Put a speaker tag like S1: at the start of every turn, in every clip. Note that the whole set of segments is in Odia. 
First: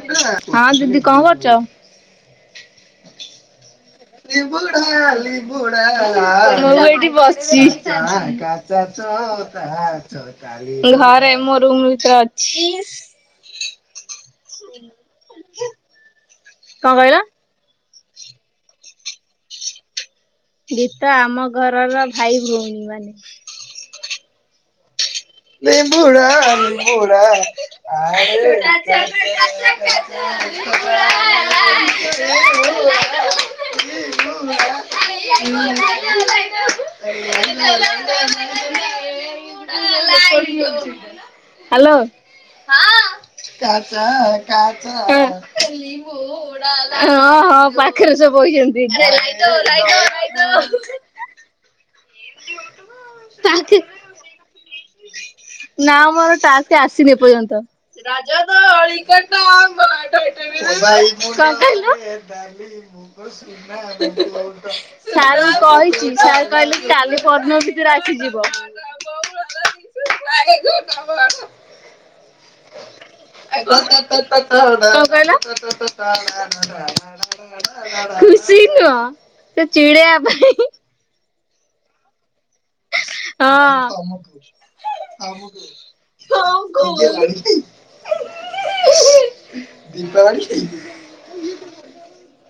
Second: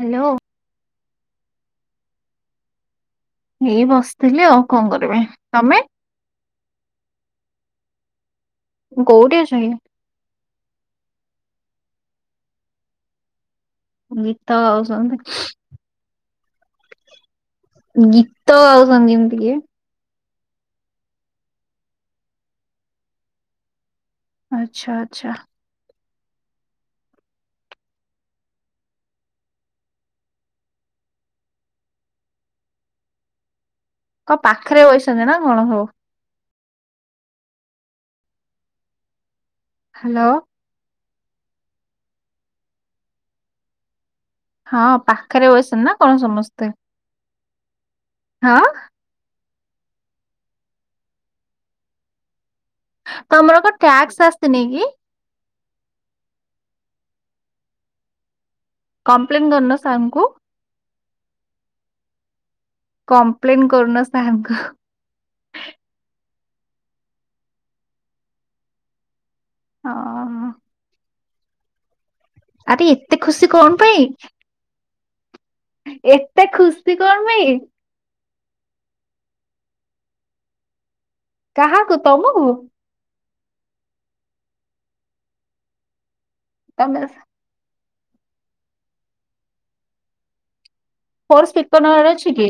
S1: ହ୍ୟାଲୋ
S2: ହଁ ଦିଦି କଣ କରୁଚ?
S1: ଏଇ ବସିଥିଲି ଆଉ କଣ କରିବି
S2: ମୁଁ
S1: ତମେ
S2: ଏଠି
S1: କୋଉଠି ଅଛ କି?
S2: ବସିଚି। ଘରେ ମୁଁ ରୁମ୍ ଭିତରେ ଅଛି।
S1: ଗୀତ ଗାଉଛନ୍ତି।
S2: କଣ କହିଲ?
S1: ଗୀତ ଗାଉଛନ୍ତି ଏମିତି କିଏ?
S2: ଗୀତ ଆମ ଘରର ଭାଇ ଭଉଣୀ ମାନେ।
S1: ଆଚ୍ଛା ଆଚ୍ଛା।
S2: ନିମ୍ବୁଡ଼ା ନିମ୍ବୁଡ଼ା। [unintelligible]
S1: [inaudible] କଣ ପାଖରେ ବଇଛନ୍ତି ନା କଣ ସବୁ
S2: [unintelligible]
S1: ହ୍ୟାଲୋ
S2: [unintelligible] ହ୍ୟାଲୋ। ହଁ
S1: ପାଖରେ ବଇଛନ୍ତି ନା କଣ
S2: ହଁ
S1: ସମସ୍ତେ
S2: ପାଖରେ
S1: ହଁ
S2: ସବୁ ବଇଛନ୍ତି। [unintelligible]
S1: ତମର କଣ ଟ୍ୟାକ୍ସ ଆସିନି କି?
S2: ନା ମୋର ଟାସ୍କ ଆସିନି ଏ ପର୍ଯ୍ୟନ୍ତ। [inaudible] [inaudible] କହିଲେ
S1: କମ୍ପ୍ଲେନ କରୁନ ସାର୍ ଙ୍କୁ
S2: କାଲି
S1: କମ୍ପ୍ଲେନ କରୁନ ସାର୍ ଙ୍କୁ
S2: ପରଦିନ ଭିତରେ ଆସିଯିବ। [inaudible]
S1: ହଁ। ଆରେ ଏତେ ଖୁସି କଣ ପାଇଁ
S2: [inaudible] [inaudible]
S1: ଏତେ ଖୁସି କଣ ପାଇଁ?
S2: ସେ ନୁହଁ ସେ ଚିଡେଇବା ପାଇଁ
S1: କାହାକୁ ତମକୁ? ତମେ
S2: ହଁ। [inaudible]
S1: ଫୋର୍ [unintelligible] ଅଛି କି?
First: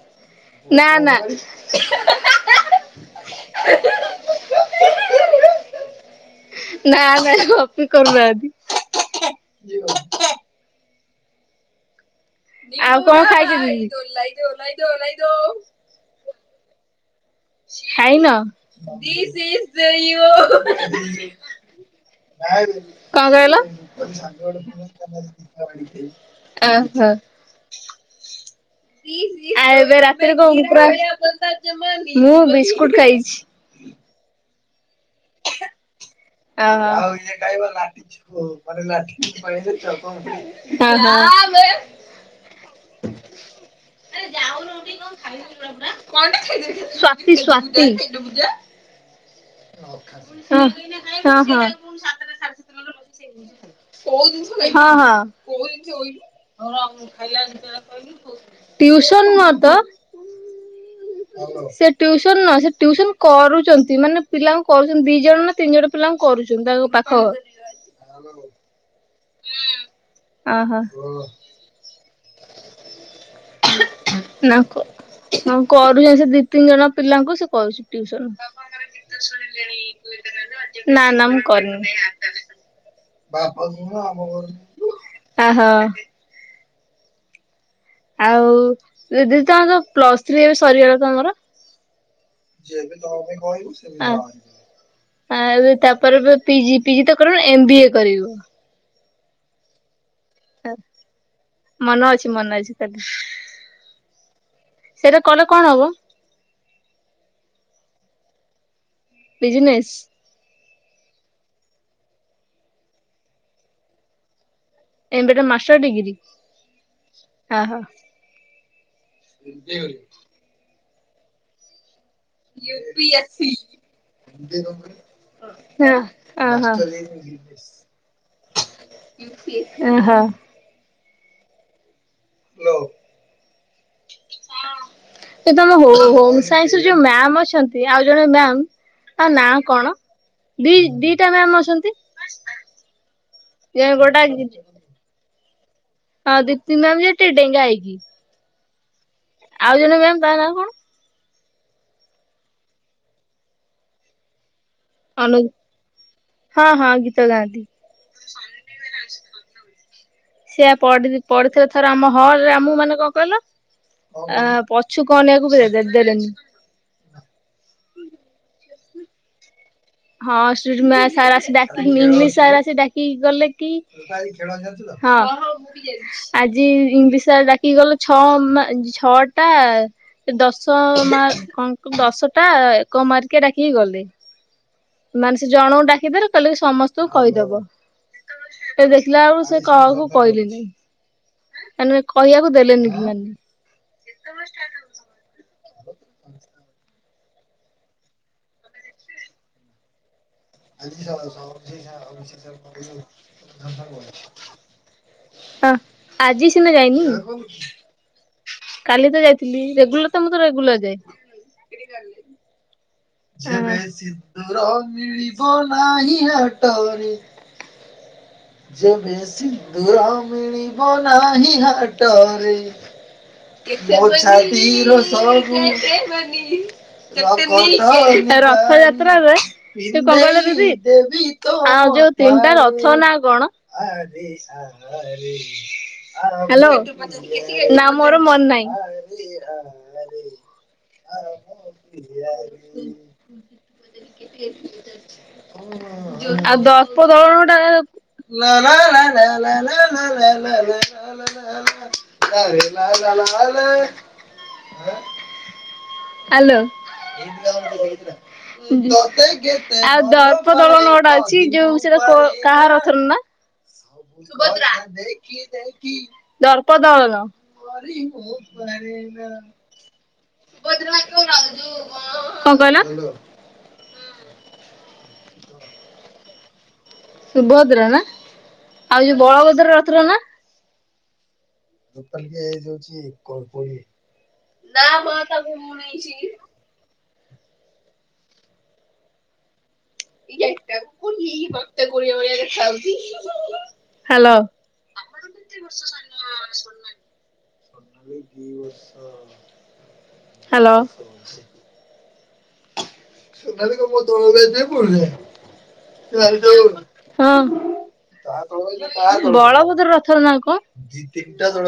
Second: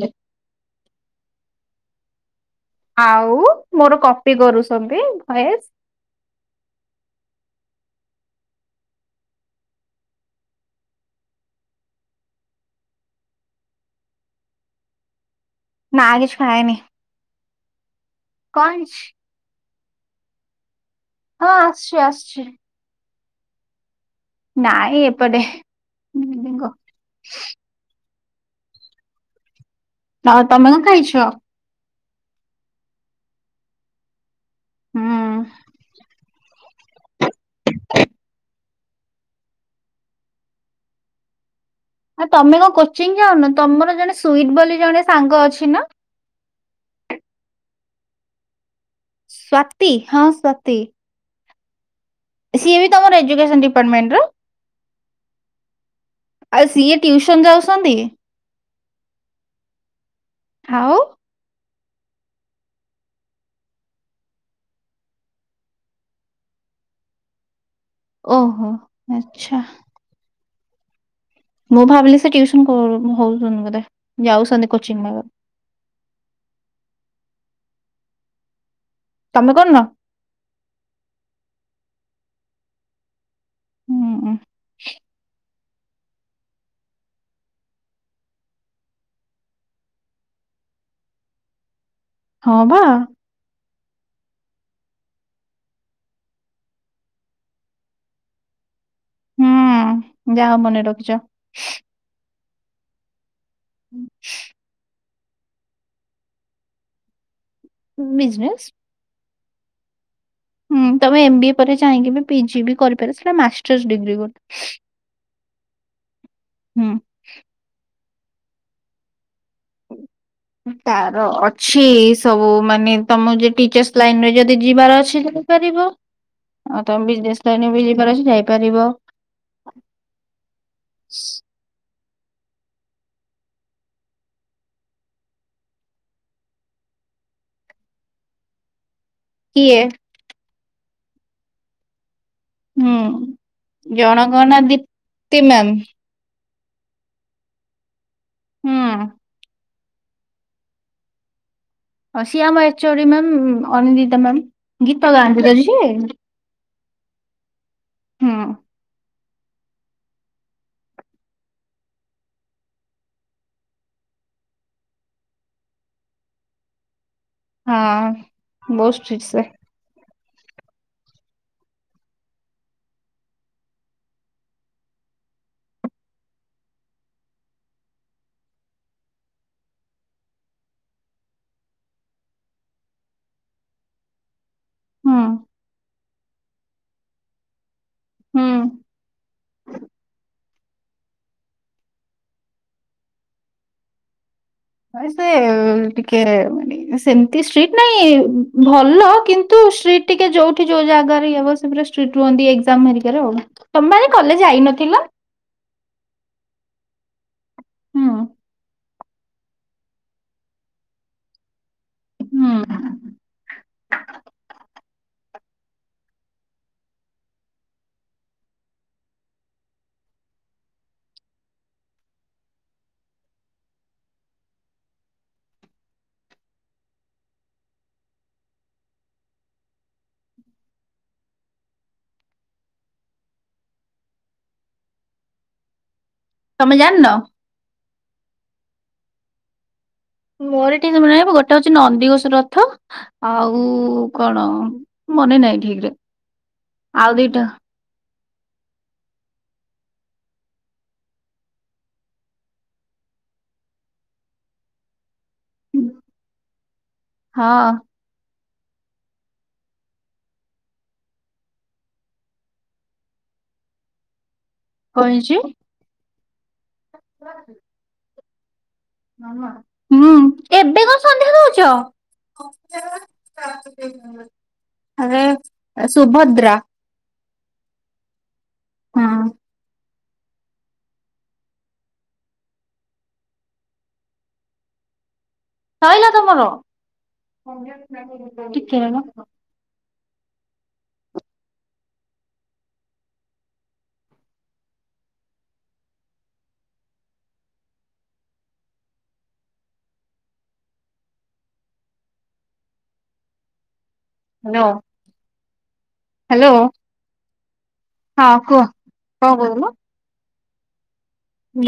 S2: ନା ନା।
S1: ଆଉ ମୋର କପି କରୁସନ୍ତି ଭଏସ୍।
S2: କି କରୁ [inaudible] ଆଉ କଣ ଖାଇୋ ଦ [inaudible]
S1: ନା କିଛି ଖାଇନି
S2: ହୋଇନ
S1: କଣ ହେଇଛି?
S2: ଦିଇ [inaudible]
S1: ହଁ ଆସୁଛି ଆସୁଛି।
S2: କଣ କହିଲ?
S1: ନାଇଁ ଏପଟେ ଦିଦିଙ୍କ।
S2: ଅ ହ [inaudible] ଆ ଏବେ ରାତିରେ
S1: ଆଉ
S2: କ [inaudible]
S1: ତମେ କଣ ଖାଇଛ?
S2: ମୁଁ ବିସ୍କୁଟ ଖାଇଛି।
S1: ହୁଁ।
S2: ଉ ଇ କହା [inaudible] ହଁ ବେ।
S1: ଆଉ ତମେ କଣ କୋଚିଂ ଯାଉନ ତମର ଜଣେ ସୁଇଟ ବୋଲି ଜଣେ ସାଙ୍ଗ ଅଛି ନା?
S2: ଶ୍ୱାତୀ ଶ୍ୱାତୀ!
S1: ସ୍ଵାତି ହଁ ସ୍ଵାତି
S2: ହଁ ହଁ।
S1: ସିଏ ବି ତମର ଏଜୁକେସନ ଡିପାର୍ଟମେଣ୍ଟର?
S2: ହଁ ହଁ।
S1: ଆଉ
S2: ହଁ
S1: ସିଏ ଟିଉସନ
S2: ଖାଇଲା ଖାଇଲା
S1: ଯାଉଛନ୍ତି
S2: କହିଲୁ ଟିଉସନ ନୁଁ ହତ
S1: ଆଉ
S2: ସେ ଟୁସନ ନ ସେ ଟୁସନ କରୁଛନ୍ତି ମାନେ ପିଲାଙ୍କୁ କରୁଛନ୍ତି ଦି ଜଣ ନା ତିନି ଜଣ ପିଲାଙ୍କୁ କରୁଛନ୍ତି ତାଙ୍କ ପାଖ
S1: ଓହୋ ଆଚ୍ଛା।
S2: ଅ ହୋ।
S1: ମୁଁ ଭାବିଲି ସେ ଟିଉସନ କରୁ ହଉଛନ୍ତି ବୋଧେ।
S2: ନା
S1: ଯାଉଛନ୍ତି କୋଚିଂ ନେବାକୁ
S2: କରୁଛନ୍ତି ସେ ଦି ତିନି ଜଣ ପିଲାଙ୍କୁ ସେ
S1: ତମେ କରୁନ?
S2: ନା ନା ମୁଁ କରିନି। ଓ
S1: ହୁଁ
S2: ହୋ। ଆଉ ଦିଦି ତମର ତ ପ୍ଲସ୍ ଥ୍ରୀ ଏବେ ସରିଗଲା ତମର?
S1: ହଁ ବା
S2: ଯେବେ ନ ପାଇଁ ସେ ଆଉ। ଆଉ ତାପରେ ପିଜି ପିଜି ତ କରିବ ଏମବ ଏ କରିବୁ।
S1: ହୁଁ। ଯାହା ହଉ ମନେ ରଖିଛ।
S2: ମନେ ଅଛି ମନେ ଅଛି। ସେଟା କଲେ କଣ ହବ?
S1: ବିଜ୍ନେସ।
S2: ବିଜନେସ୍?
S1: ହୁଁ, ତମେ ଏମ ବି ଏ ପରେ ଚାହିଁକି ପିଜି ବି କରିପାରିବ ସେଟା ମାଷ୍ଟର୍ସ ଡିଗ୍ରୀି ଗୋଟେ।
S2: ଏମ ବିଏ ଟା ମାଷ୍ଟର ଡିଗ୍ରୀ? ଦେବରି [inaudible]
S1: ହୁଁ ତାର ଅଛି ସ୍ ସବୁ ମାନେ ତମକୁ ଯଦି ଟିଚର୍ସ ଲାଇନରେ ଯଦି ଯିବାର ଅଛି ଯାଇପାରିବ।
S2: ଓହୋ।
S1: ଆଉ ତମେ ବି ଜିନେସ୍ ବି ଯିବାର ଅଛି ଯାଇପାରିବ।
S2: ଓଃହ।
S1: [inaudible] ଆ [inaudible]
S2: ଏ ତମ ହୋ-ହୋମ ସାଇନ୍ସ ର ଯୋଉ ମ୍ୟାାମ୍ ଅଛନ୍ତି ଆଉ ଜଣେ ମ୍ୟାାମ୍ ତାଙ୍କ ନାଁ
S1: କିଏ
S2: କଣ, ଦି ଦିଟା ମ୍ୟାାମ ଅଛନ୍ତି।
S1: ହୁଁ
S2: ଯେ ଗୋଟା
S1: ଜଣଙ୍କ ନାଁ ଦୀପ୍ତି ମ୍ୟାମ୍।
S2: ହଁ ଦୀପ୍ତି ମ୍ୟାମ୍ ଯିଏ ଟିକେ ଡେଙ୍ଗା ହେଇକି।
S1: ହୁଁ।
S2: ଆଉ ଜଣେ ମ୍ୟାମ୍ ତା ନା କଣ?
S1: ହଁ ସିଏ ଆମ H O D ma'am Anindita ma'am. ଗୀତ
S2: ଅନୁ
S1: ଗାଆନ୍ତି ତ ଯିଏ?
S2: ହଁ ହଁ ଗୀତ ଗାଆନ୍ତି।
S1: ହଁ।
S2: ସିଏ ପଡି ପଡିଥିଲେ ଥରେ ଆମ ହଲରେ ଆମକୁ ମାନେ କଣ କହିଲ? ଆ ପଛୁକୁ ଅନେଇ ଆକୁ ବି ଦେବେ ଦେଲେନି।
S1: ହଁ ବହୁତ ଷ୍ଟ୍ରିଟ ସେ।
S2: ହଁ ଷ୍କ୍ରିଟ ମ୍ୟାଥ୍ ସାର ଆସି ଡ଼ାକି ଇଂଗ୍ଲିଶ୍ ସାର ଆସି ଡାକିକି ଗଲେ କି ହଁ ଆଜି ଇଂଲିଶ ସାର ଡାକି ଗଲେ ଛଅ ମ ଛଅଟା ଏ ଦଶ ମାର୍କ କଣ ଦଶଟା ଏକ ମାର୍କିଆ ଡାକିକି ଗଲେ।
S1: ହୁଁ
S2: ମାନେ ସେ ଜଣଙ୍କୁ ଡାକିଦେଲେ କହିଲେ ସେ ସମସ୍ତଙ୍କୁ କହିଦବ।
S1: ହୁଁ
S2: ଏ ଦେଖିଲା ଏଳକୁ ସେ କହାକୁ କହିଲେନି। ମାନେ କହିବାକୁ ଦେଲେନି ସେମାନେ
S1: ନାଇଁ ସେ ଟିକେ ମାନେ ସ୍‌ ସେମିତି ଷ୍ଟ୍ରିଟ୍ ନାଇଁ ଭଲ, କିନ୍ତୁ ଷ୍ଟିଟ୍। ଟିକେ ଯୋଉଠି ଯୋଉ ଜାଗା ରେ ଇଏ ହେବ ସେ ପୁରା ଷ୍ଟ୍ରିଟ ହୁଅନ୍ତି ଏକ୍ଜାମ ହେରିକାରେ ଆଉ ତମେ ପା ଆଜି କଲେଜ ଯାଇନଥିଲ?
S2: ଓଃ ଆଜି ସିନା ଯାଇନି
S1: ହୁଁ।
S2: କାଲି ତ ଯାଇଥିଲି ରେଗୁଲାର ତ ମୁଁ ତ ରେଗୁଲାର ଯାଏ।
S1: ହୁଁ।
S2: ଉଁ।
S1: [inaudible]
S2: ଯେବେ ସିନ୍ଦୁର ମିଳିବ ନାହିଁ ହାଟରେ ମୋ ଛାତିର ସବୁ ରଥ ଯାତ୍ରାରେ ସେ କଣ କହିଲ ଦିଦି ଆଉ ଯୋଉ ତିନିଟା ରଥ ନାଁ କଣ ହ୍ଯାଲୋ
S1: ତମେ ଜାଣିନ?
S2: ନା ମୋର ମନେ ନାହିଁ।
S1: ମୋର ଟି ମନେ ନାଇଁ ଗୋଟେ ହଉଚି ନନ୍ଦିଘୋଷ ରଥ। ଆଉ କଣ? ମନେ ନାଇଁ ଠିକ ରେ।
S2: ଆଉ
S1: ଆଉ ଦିଟା
S2: ଦର୍ପଦଳନ ଟା ଲ ଲ ଲ ଲ ଲ ଲ ଲ ଲ ଆରେ ଲ ହ୍ୟାଲୋ।
S1: ହଁ
S2: ଏକା ଘଇତା ଦି ଆଉ ଦର୍ପଦଳନ ଗୋଟା ଅଛି ଯୋଉ ସେଟା କୋ କାହାର ରଥ ର ନାଁ? ସୁଭଦ୍ରା।
S1: କଣ ହେଇଛି? ହୁଁ
S2: ସୁଭଦ୍ରା
S1: ଏବେ କଣ ସନ୍ଧ୍ୟା ଦଉଛ?
S2: ଯୋଉ ରଥ
S1: ଆରେ ସୁଭଦ୍ରା
S2: ସୁଭଦ୍ରା ନା, ଆଉ
S1: ହଁ।
S2: ଯୋଉ ବଳଭଦ୍ର ରଥର ନାଁ? ନାଁ ମ ତାକୁ
S1: ସଇଲା
S2: ଉଣେଇଶି।
S1: ତମର? ଟିକେ ରହିଲ।
S2: ଇରେ ଏଇଟାକୁ ହ୍ୟାଲୋ। ତମେ କେତେ ବର୍ଷ ସାନ ଆପଣ ମାନ ହ୍ୟାଲୋ। [unintelligible]
S1: ହ୍ୟାଲୋ
S2: ହଁ
S1: ହ୍ୟାଲୋ
S2: ବଳଭଦ୍ର ରଥର
S1: ହଁ କୁହ। କଣ କହୁଥିଲ?
S2: ନାଁ କଣ?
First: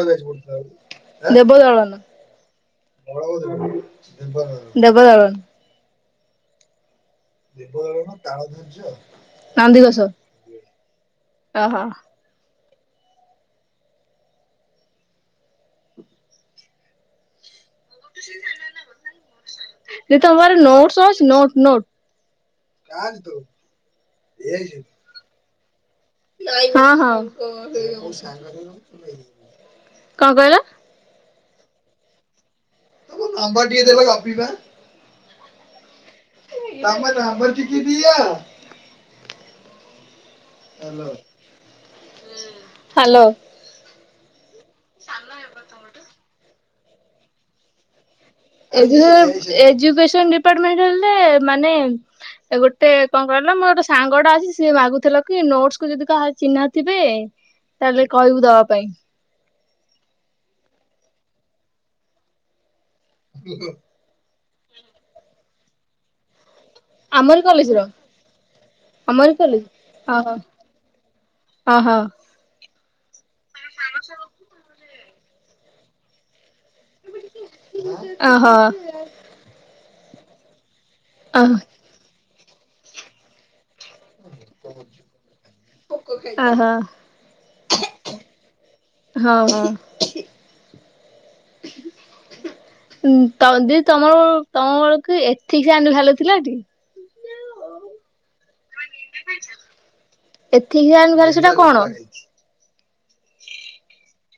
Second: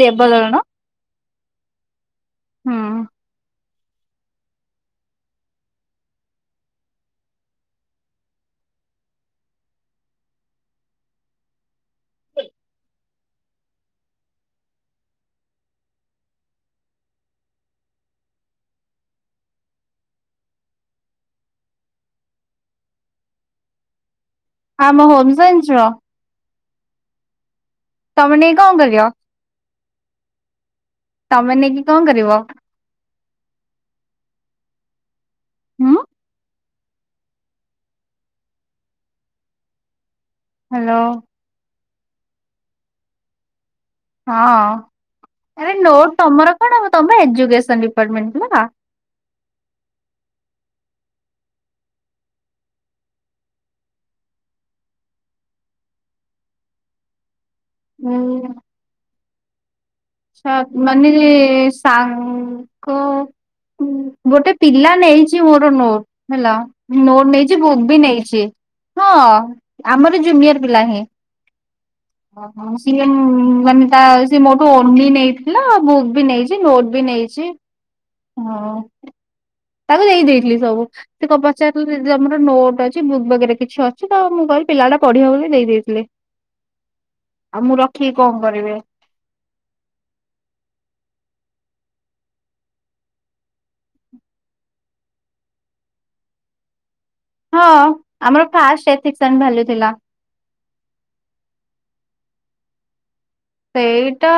S1: ଦେବଦଳନ
S2: ଦେବଦଳନ।
S1: ହୁଁ
S2: ଦେବଦଳନ। ନନ୍ଦିଘୋଷ। ଓହୋ। [inaudible] ଦିଦି ତମ ପାଖରେ ନୋଟସ ଅଛି? Note note.
S1: ଆମ ହୋମସାଇନ୍ସର?
S2: ହଁ ହଁ।
S1: ତମେ ନେଇକି କଣ କରିବ?
S2: କଣ କହିଲ?
S1: ତମେ ନେଇକି କଣ କରିବ?
S2: ତମ ନମ୍ବର ଟିକେ ଦେବେ ଗପିବା?
S1: ହୁଁ।
S2: ତମ ନମ୍ବର ଟିକେ ଦିଅ।
S1: ହାଲୋ।
S2: ହାଲୋ।
S1: ହଁ। ଆରେ ନୋଟ ତମର କଣ ହବ? ତମେ ବା ଏଜୁକସନ ଡିପାର୍ଟମେଣ୍ଟ। ପିଲା।
S2: ଏଜୁକେସ ଏଜୁକେସନ ଡିପାର୍ଟମେଣ୍ଟ ହେଲେ ମାନେ ଗୋଟେ କଣ କହିଲ, ମୋ ଗୋଟେ ସାଙ୍ଗଟା ଅଛି ସିଏ ମାଗୁଥିଲା କି ନୋଟସକୁ ଯଦି କାହାର ଚିହ୍ନା ଥିବେ ତାହେଲେ କହିବୁ ଦବା ପାଇଁ।
S1: ଛାତ୍ ମାନିଲି ସାଙ୍ଗ କ ଗୋଟେ ପିଲା ନେଇଛି ମୋର ନୋଟ ହେଲା। ନୋଟ
S2: ଆମରି
S1: ନେଇଛି
S2: କଲେଜ ର
S1: ବୁକ୍ ବି ନେଇଛି। ହଁ
S2: ଆମରି କଲେଜ
S1: ଆମର
S2: ଓହୋ
S1: ଜୁନିୟର ପିଲା ହିଁ।
S2: ଓହୋ
S1: ସିଏ ମାନେ ତା ସେ ମୋଠୁ [unintelligible] ନେଇଥିଲା ବୁକ୍ ବି ନେଇଛି, ନୋଟ ବି ନେଇଛି।
S2: ଓହୋ
S1: ହଉ ତାକୁ ଦେଇ ଦେଇଦେଇଥିଲି ସବୁ। ସେ କ ପଚାରୁଥିଲା ଦିଦି ତମର ନୋଟ ଅଛି ବୁକ୍ ବଗେରା କିଛି ଅ ଛି ତ, ମୁଁ କହିଲି ପିଲାଟା ପଢିବ ବୋଲି ଦେଇ ଦେଇଦେଇଥିଲି।
S2: ଓହୋ
S1: ଆଉ ମୁଁ ରଖିକି କଣ କରିବି?
S2: ହୁଁ। ଉମ୍ ଦିଦି ତମର କଣ ତମର କି ଏଥିସାନ୍ ଭାଲ୍ୟୁ ଥିଲାଟି?
S1: ହଁ, ଆମର ଫାଷ୍ଟ ଏଥିକ୍ସାନ୍ ଭାଲ୍ୟୁ ଥିଲା।
S2: ଏଥିକାଲ୍ ଭାଲ୍ୟୁ ସେଟା କଣ?
S1: ସେଇଟା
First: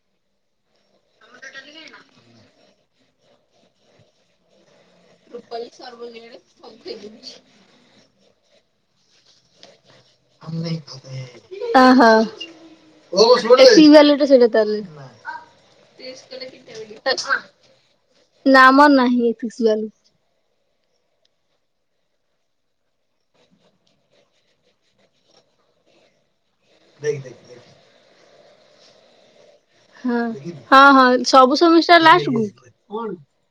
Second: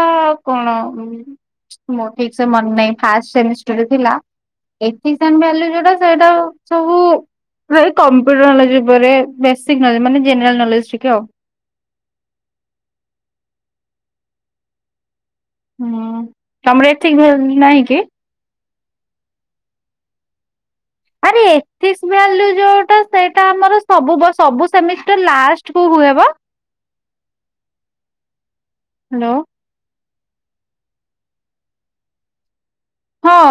S1: କଣ ଆଉ? ମୋର ଠିକସେ ମନେ ନାହିଁ, ଫାଷ୍ଟ ସେମିଷ୍ଟରରେ ଥିଲା। ଏଥିକ୍ସନ୍ ଭାଲ୍ୟୁ ଯୋଉଟା ସେଇଟା ସବୁ ସେଇ କମ୍ପ୍ୟୁଟର ନଲେଜ୍ ଉପରେ। ବେସିକ ନଲେଜ ମାନେ ଜେନେରାଲ
S2: ଓହୋ।
S1: ନଲେଜ
S2: ଏଥିକ
S1: ଟିକେ ଆଉ।
S2: ଭାଲ୍ୟୁ ଦେ ସେଇଟା ତାହେଲେ,
S1: ହୁଁ ତମର ଏଥିକ ଭ୍ୟାଲୁ ନାହିଁ କି?
S2: ନା ଆମର ନାହିଁ ଏଥିସଭାଲ୍ୟୁ।
S1: ଆରେ ଏଥିସଭାଲ୍ୟୁ ଯୋଉଟା, ସେଇଟା ଆମର ସବୁ ବ ସବୁ ସେମିଷ୍ଟର ଲାଷ୍ଟକୁ ହୁଏ ବା।
S2: ଦେଖ-ଦେଖ-ଦେଖ।
S1: ହାଲୋ।
S2: ହଁ ହଁ ହଁ ସବୁ ସେମିଷ୍ଟର ଲାଷ୍ଟକୁ।
S1: ହଁ।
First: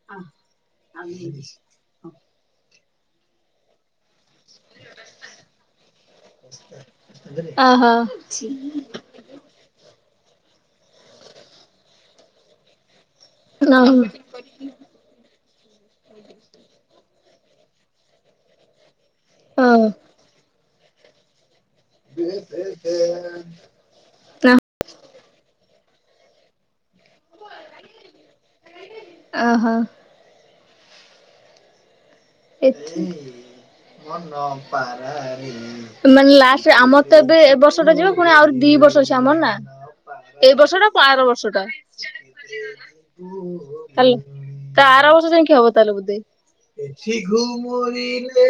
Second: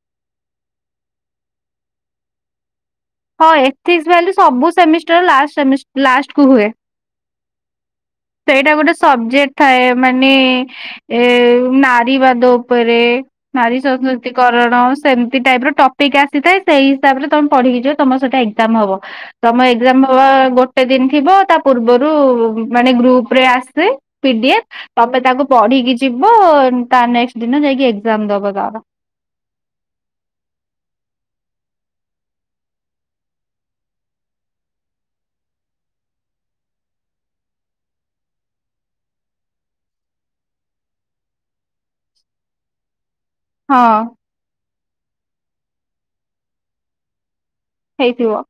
S2: [inaudible]
S1: ହଁ ଏଥିକ୍ସ ଭାଲ୍ୟୁ ସବୁ ସେମିଷ୍ଟର ଲାଷ୍ଟ ସେ ଲାଷ୍ଟକୁ ହୁଏ।
S2: ଅହ।
S1: ସେଇଟା ଗୋଟେ ସବଜେକ୍ଟ ଥାଏ। ମାନେ ଏ ନା ବିବାଦ ଉପରେ। ନାରୀ
S2: ଓହୋ
S1: ସଂସ୍କୃତିକରଣ ସେମିତି ଟାଇପର ଟପିକ୍ ଆସିଥାଏ। ସେଇ ହିସାବରେ ତମେ ପଢିକି ଯିବ ତମର ସେଟା ଏକ୍ଜାମ ହବ। ତମ
S2: ଓହୋ
S1: ଏକ୍ଜାମ ହବା ଗୋଟେ ଦିନ ଥିବ ତା ପୂର୍ବରୁ ମାନେ ଗ୍ରୁପରେ ଆସେ ପି ଡି
S2: ନା
S1: ଏଫ୍। ତାପରେ ତାକୁ ପଢିକି ଯିବ ତା ନେକ୍ସଟ ଦିନ ଯାଇକି ଏକ୍ସାମ୍ ଦବ ତାର।
S2: ଓହୋ [unintelligible] ମାନେ ଲାଷ୍ଟ ଆମର ତ ଏବେ ଏ ବର୍ଷ ଟା ଯିବ ପୁଣି ଆରି ଦି ଏ ବର୍ଷ ଅଛି ଆମର ନା, ଏଇ ବର୍ଷଟା ତା ଆର ବର୍ଷଟା। ତାଲେ
S1: ହଁ
S2: ତା ଆର ବର୍ଷ ଯାଇକି ହବ ତାହେଲେ ବୋଧେ।
S1: ହେଇଥିବ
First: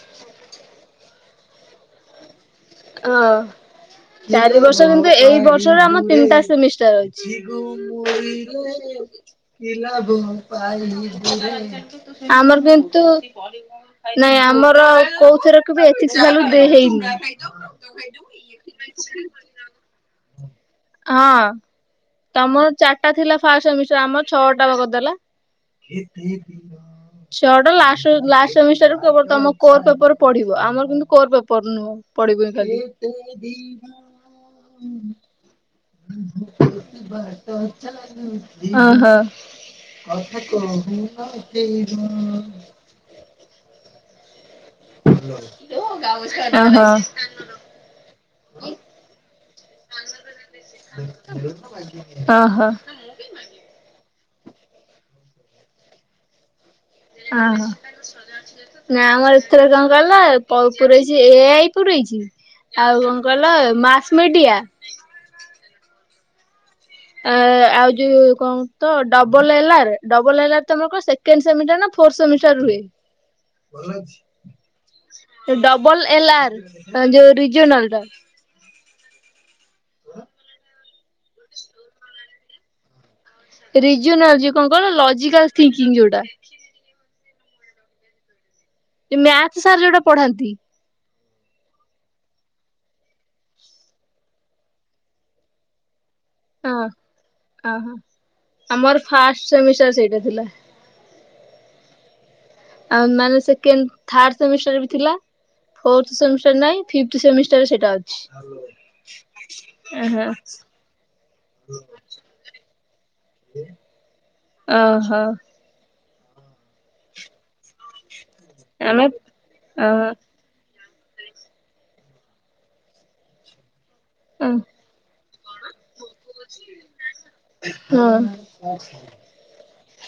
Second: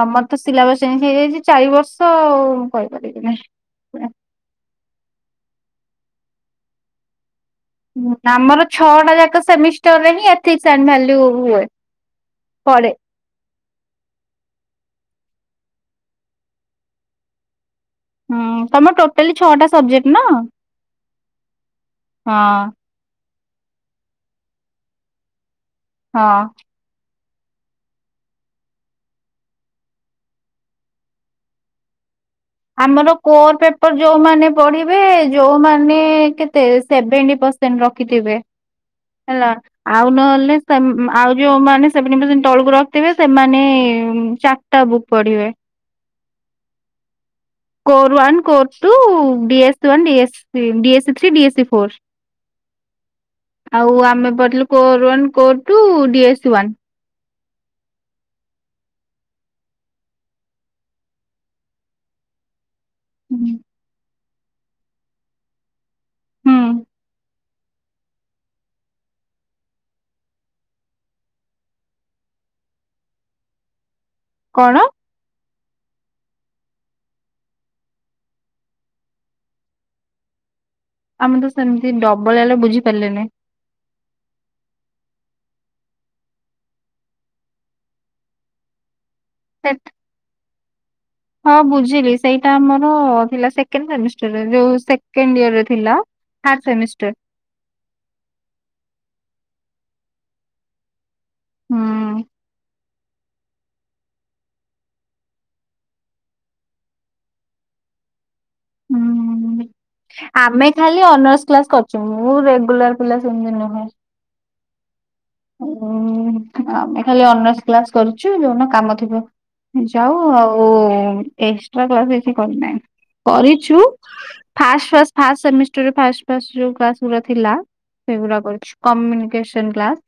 S1: ତମର ତ ସିଲାବସ୍ ଚେଞ୍ଜ ହେଇଯାଇଛି ଚାରି ବର୍ଷ ଆଉ।
S2: ହଁ
S1: କହିପାରିବିନି।
S2: ଚାରି ବର୍ଷ କିନ୍ତୁ ଏଇ ବର୍ଷରେ ଆମର ତିନିଟା ସେମିଷ୍ଟର ଅଛି।
S1: ଆମର ଛଅଟା
S2: [unintelligible]
S1: ଯାକ ସେମିଷ୍ଟରରେ
S2: ଆଉ।
S1: ହିଁ ଏଥିକ୍ସ ଆଣ୍ଡ ଭାଲ୍ୟୁ ହୁଏ।
S2: ଆମର
S1: ପରେ
S2: କିନ୍ତୁ ନାଇଁ ଆମର କୋଉଥିରେ କେବେ ଏଚିଶି ଭ୍ୟଲୁ ଦେ ହେଇନି।
S1: ହୁଁ ତମର ଟୋଟାଲି ଛଅଟା ସବଜେକ୍ଟ ନା?
S2: ହଁ
S1: ହଁ
S2: ତମର ଚାରିଟା ଥିଲା ଫାଷ୍ଟ ସେମିଷ୍ଟାର ଆମର ଛଅଟା ବା କରିଦେଲା।
S1: ହଁ।
S2: କେତେ ଦିନ ଛଅଟା ଲାଷ୍ଟ ଲାଷ୍ଟ ସେମିଷ୍ଟାର କେ ତମ କୋର ପେପର ପଢିବ, ଆମର କିନ୍ତୁ କୋର ପେପର ନୁହଁ। ପଡିବନି ଖାଲି।
S1: ଆମର କୋର ପେପର ଯୋଉମାନେ ପଢିବେ ଯୋଉମା ସେ କେତେ ସେଭେନଟି ପରଶେନଟ ରଖିଥିବେ।
S2: ଓହୋ।
S1: ହେଲା ଆଉ ନହଲେ ସ ଆଉ ଯୋଉମାନେ ସେଭେନଟି ପରଶେନଟ ତଳକୁ ରଖିଥିବେ ସେମାନେ ଚାରିଟା ବୁକ୍
S2: ଓହୋ।
S1: Core one core two D S two D A C three D A C D three D A C four
S2: ଓହୋ
S1: ଆଉ ଆମେ ପଢିଲୁ core one core two D A S one.
S2: ଅଁ ହଁ। ନା ଆମର ଏଥର କଣ କହିଲ ପ ପୁରେଇଛି ଏ ଆଇ ପୁରେଇଛି। ଆଉ କଣ କହିଲ ମାସମିଡିଆ।
S1: ହୁଁ।
S2: ଆଉ ଯୋଉ କଣ ତ ଡବଲ ଏଲାର ଡବଲ ଏଲାର ତମର କଣ ସେକଣ୍ଡ ସେମିଟାର ନା ଫୋର୍ଥ ସେମିଟର ରୁହେ? ଭଲ ଅଛି।
S1: କଣ?
S2: ଡବଲ ଏଲ ଆର ଯୋଉ ରିଜନାଲ ଟା।
S1: ଆମେ ତ ସେମିତି ଡବଲ ହେଲା ବୁଝିପାରିଲନି।
S2: ରିଜନାଲ ଯେ କଣ କହିଲ ଲଜିକାଲ ଥିଙ୍କିଙ୍ଗ ଯୋଉଟା। ଯୋଉ ମ୍ୟାଥ ସାର୍ ଯୋଉଟା ପଢାନ୍ତି।
S1: ହଁ ବୁଝିଲି ସେଇଟା ଆମର ଥିଲା ସେକେଣ୍ଡ ସେମିଷ୍ଟାର ଯୋଉ ସେକେଣ୍ଡ ଇୟରେ ଥିଲା। ଥାର୍ଡ
S2: ହ
S1: ସେମିଷ୍ଟର
S2: ଓହୋ ଆମର ଫାଷ୍ଟ ସେମିଷ୍ଟାର ସେଇଟା ଥିଲା।
S1: ହୁଁ।
S2: ଆଉ ମାନେ ସେକେଣ୍ଡ ଥାଡ ସେମିଷ୍ଟାର ବି ଥିଲା। ଫୋରଥ ସେମିଷ୍ଟାର ନାଇଁ ଫିପଥି ସେମିଷ୍ଟାର ସେଇଟା ଅଛି।
S1: ହୁଁ
S2: ଓହୋ
S1: ଆମେ ଖାଲି ଅନର୍ସ କ୍ଲାସ କରିଛୁ ମୁଁ ରେଗୁଲାର ପିଲା ସେମିତି ନୁହେଁ।
S2: ଅ ହ।
S1: ହୁଁ ଆମେ ଖାଲି ଅନର୍ସ କ୍ଲାସ କରୁ ଛୁ ଯୋଉଦିନ କାମ
S2: ଆମେ
S1: ଥିବ ଯାଉ
S2: ଅ
S1: ଆଉ ଏକ୍ସଟ୍ରା କ୍ଲାସ କିଛି କରିନାହିଁ କରିଛୁ ଫାଷ୍ଟ୍ ଫାଷ୍ଟ୍ ଫାଷ୍ଟ୍ ସେମିଷ୍ଟାର୍ ରେ ଫାଷ୍ଟ୍ ଫାଷ୍ଟ୍ ଯୋଉ କ୍ଲାସ୍ ଗୁରା ଥିଲା।
S2: ହଁ
S1: ସେଗୁରା କରିଛୁ କମୁନିକେସନ୍ କ୍ଲାସ୍।